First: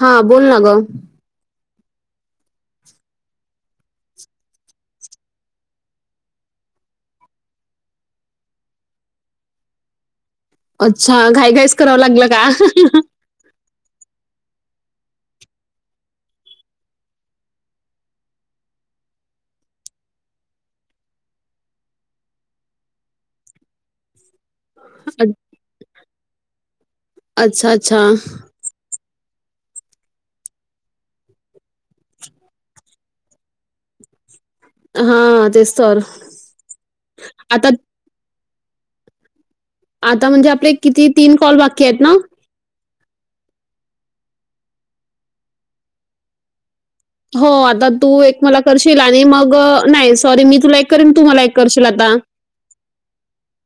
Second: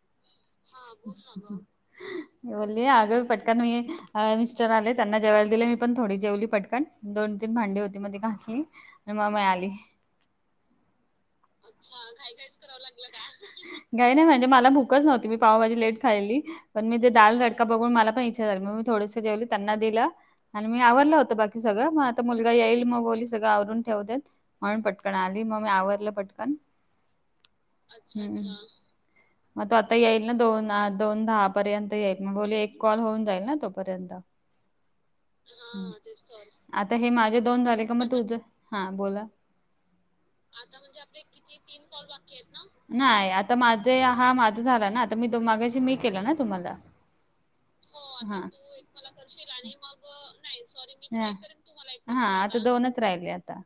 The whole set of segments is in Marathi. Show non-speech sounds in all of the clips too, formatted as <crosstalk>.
हा बोल ना ग ना ग मी बोलली अगं पटकन मी अ मिस्टर आले. त्यांना जेवायला दिले. मी पण थोडी जेवली पटकन. दोन तीन भांडी होती. म ती घासली. आणि म म्या आली. अच्छा, घाई घाईच करावं लागलं का? <unintelligible> घाई नायं म्हणजे, मला भूकच नव्हती. मी पावभाजी लेट खालेली पण मी ते दाल तडका बघून, मला पण इच्छा झाली. म मी थोडस जेवली. त्यांना दिल आणि मी आवरल होतं. बाकी सगळं म आता मुलगा येईल, म सगळं आवरून ठेऊदेत. म्हणून पटकन अ आली. म मी आवरलं पटकन हूं अच्छा अच्छा म तो आता येईल ना, दोन आ दोन दहा पर्यंत येईल. म बोली एक कॉल होऊन जाईल ना तोपर्यंत. हां, तेच हा तर. ते सॉल आता, हे माझे दोन आता झाले का, म तुझ. हा बोला. आता म्हणजे आपले किती, तीन कॉल बाकी येत ना? नायं आता माझे हा माझा झाला ना, आता मी मगाशी मी केलं ना तुम्हाला हो, आता तू एक हा मला करशील, आणि मग नायं सॉरी मी तुला एक करीन, तु मला एक करशील आता. हा, आता दोनच राहिले आता.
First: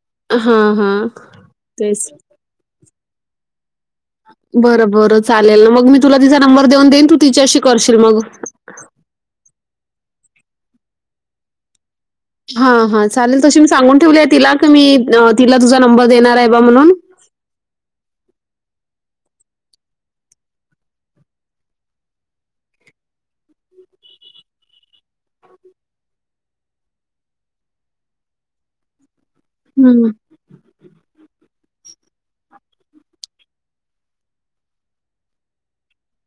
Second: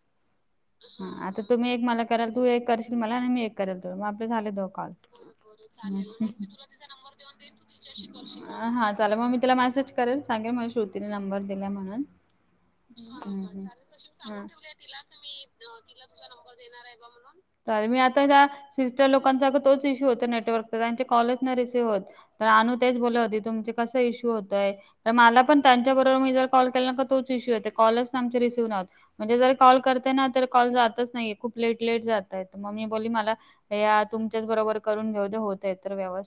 हां, हां. हा आता तुम्ही एक मला तेच. करा. त तू एक करशील मला आणि मी एक करल तुला म आप बरं बरं चालेल, मग मी तुला तिचा नंबर देऊन देईन, तू तिच्याशी करशील मग. हा चालेल, म मी तला मेसेज करेल, सांगेल, मला श्रुतीने नंबर दिलायं म्हणून हा हा चालेल, तशी मी सांगून ठेवलीया तिला की मी तिला तुझा नंबर देणार हाय बा म्हणून. चालेल मी आता दा सिस्टर लोकांचा अग तोच इश्यू होतयं नेटवर्कचा त्यांचे कॉलच नाय रिसीव्ह होत. त अनु तेच बोलत होती तुमचे कसं इश्यू होतंय. त मला पण त्यांच्या बरोबर मी जर कॉल केला ना तोच इश्यू येतयं कॉलच आमचे रिसीव्ह नाय होय म्हणजे जर कॉल हं. करते ना तर कॉल जातच नायं येत. लेट लेट जातायत त म मी बोली मला या तुमच्याच बरोबर करून घेऊ देे होतय तर व्यव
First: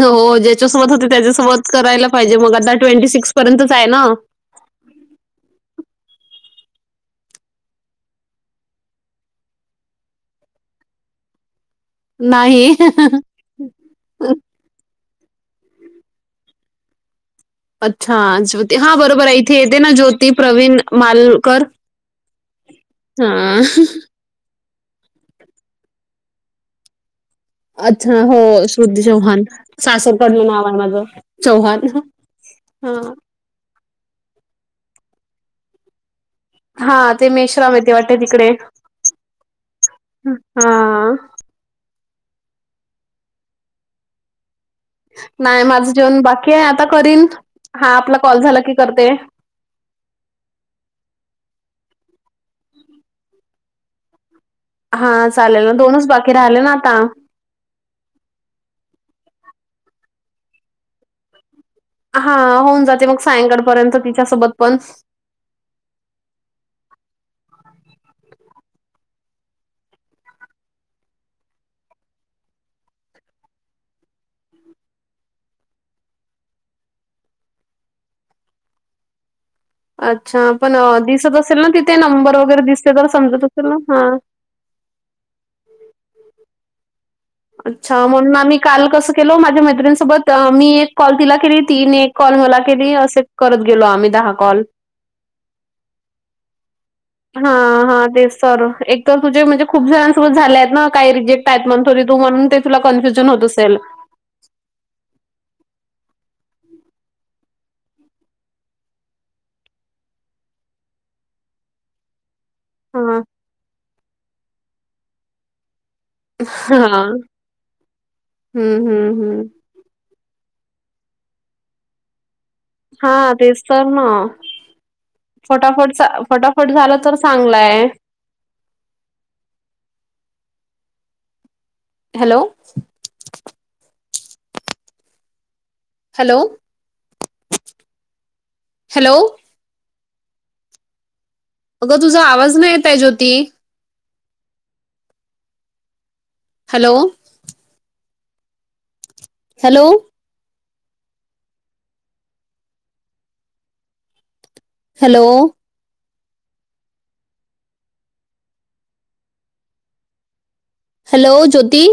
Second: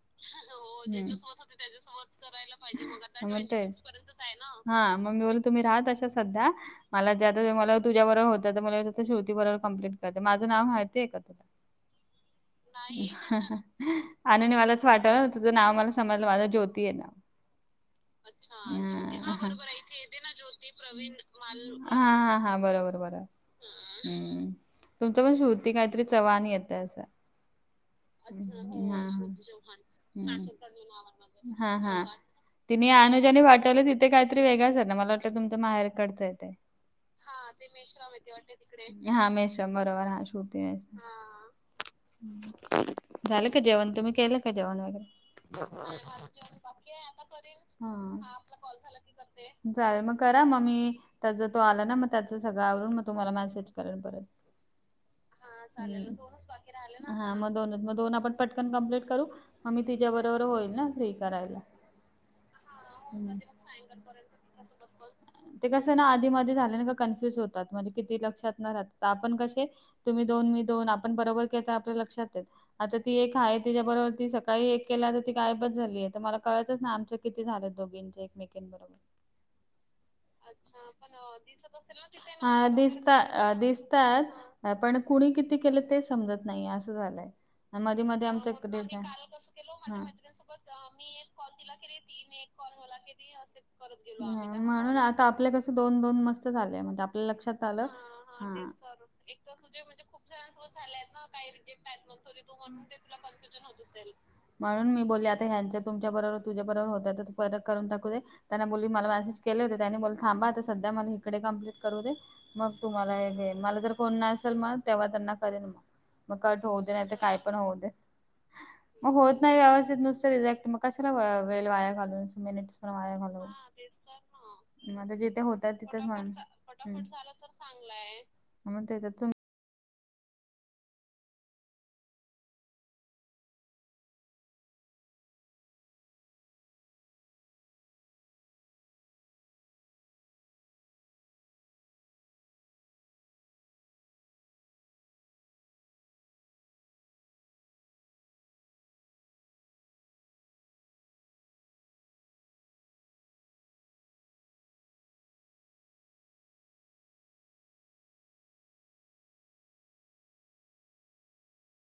हो ज्याच्यासोबत होते त्याच्यासोबत करायला पाहिजे मग आता ट्वेंटी सिक्स हम्म. मग ते पर्यंतच आहे ना. हा मग मी बोल तुम्ही राह तशा सध्या मला ज्या मला तुझ्या बरोबर होत तर मला <unintelligible> श्रुती बरोबर कम्प्लिट करते माझ नाव माहिती हाय का तुला नाही. आनु नी मलाच पाठवलं तुझं नाव मला समजलं माझं ज्योती ये नाव अच्छा, ज्योती हा बरोबर ये इथे येते ना ज्योती प्रवीण मालकर. मालुकर. हा हा हा बरोबर बरोबर हां. हम्म. तुमच पण श्रुती कायंतरी चव्हाण येतयं असं अच्छा हो श्रुती चौहान सासरकडलं नाव सासर हाय माझं हा हा. चौहान. चव्हाण. तिने हां. अनुजानी पाठवले तिथे कायंतरी वेगळंच येते मला वाटलं तुमच्यां माहेर कडचंय ते हां, ते हा मेश्राम येते तेशम वाटते त तिकडे. हा <unintelligible> मेश्रम बरोबर हा शट मशम हां. झालं का जेवण तुम्ही केलं का जेवण वगैरे. न नाही माझं जेवण बाकी आहे आता करीन. करील हा आपला कॉल झाला की करते. चालेल मग करा मग मी त्याच तो आला ना मग त्याच सगळं आवरुन मग तुम्हाला मेसेज केल परत. हां, चालेल ना. बाकी राहिले ना आता. मग द म दोन आपण. पटकन कंप्लीट करू मग मी तिच्याबरोबर होईल ना फ्री करायला. हा होऊन जाते मग सायंकाळपर्यंत तिच्यासोबत पण ते कसं ना आधी मधी झाले का कन्फ्युज होतात म्हणजे किती लक्षात न राहत आपण कशा ''--'' तुम्ही दोन मी दोन आपण बरोबर के तर आपल्या लक्षात हाय. आता ती एक आहे त्यािच्या बरोबर ती सकाळी एक केल्या तर ती गायबच झाली आहे तर मला कळतच ना आमचं किती झालं दोघी. ज एक मेकन बरोबर. अच्छा अ, पण असेल ना दिसत तिथे नंबर वगैरे दिसते असेल तर समजत ना असेल हां. तिथे. पण कुणी किती केलं ते समजत नाही असं झालंय. मध्ये अच्छा मध्ये हो, म्हणून आमच्या आम्ही इकडे काल कसं काय केलो माझ्या हां. मैत्रिणीसोबत मी एक कॉल तिला केली तीने एक. कॉल मला क असे करत गेलो आम्ही दहा कॉल. ता आपल्या कसं दोन दोन मस्त झाले मग ते आपले. हा हा ते सर एकदम. तुझे म्हणजे खूप जणांसोब झाले आहेत ना काही रिजेक्ट आहेत म्हणून तू म्हणून ते तुला कन्फ्युजन होत असेल. म्हणून मी बोलले आता ह्यांच तुमच्या बरोबर तुझ्या बरोबर होत तर परत करून टाकू दे. त्यांना बोलली मला मेसेज केले होते त्यांनी ब थांबाता सध्या मला इकडे कमप्लीट करू दे. मग तुम्हाला हां, हे घे मला जर कोण ना असेल मग तेव्हा त्यांना करेन मी. मग कट होऊ दे नाही तर हां. काय पण होऊ दे. हं, हं, हं. कसला वेल वेळ वाया घालून मिनिट. हां, तेच तर ना. याालता जिथे होतात फटाफट तिथेच चा माणस फटाफट झालं तर चांगलं आहे. चांगय. म तेजात तुम्ही. हॅलो. Hello hello. अगं तुझा आवाज नाही येत आहे Jyoti. Hello. Hello. Hello. Hello ज्योती.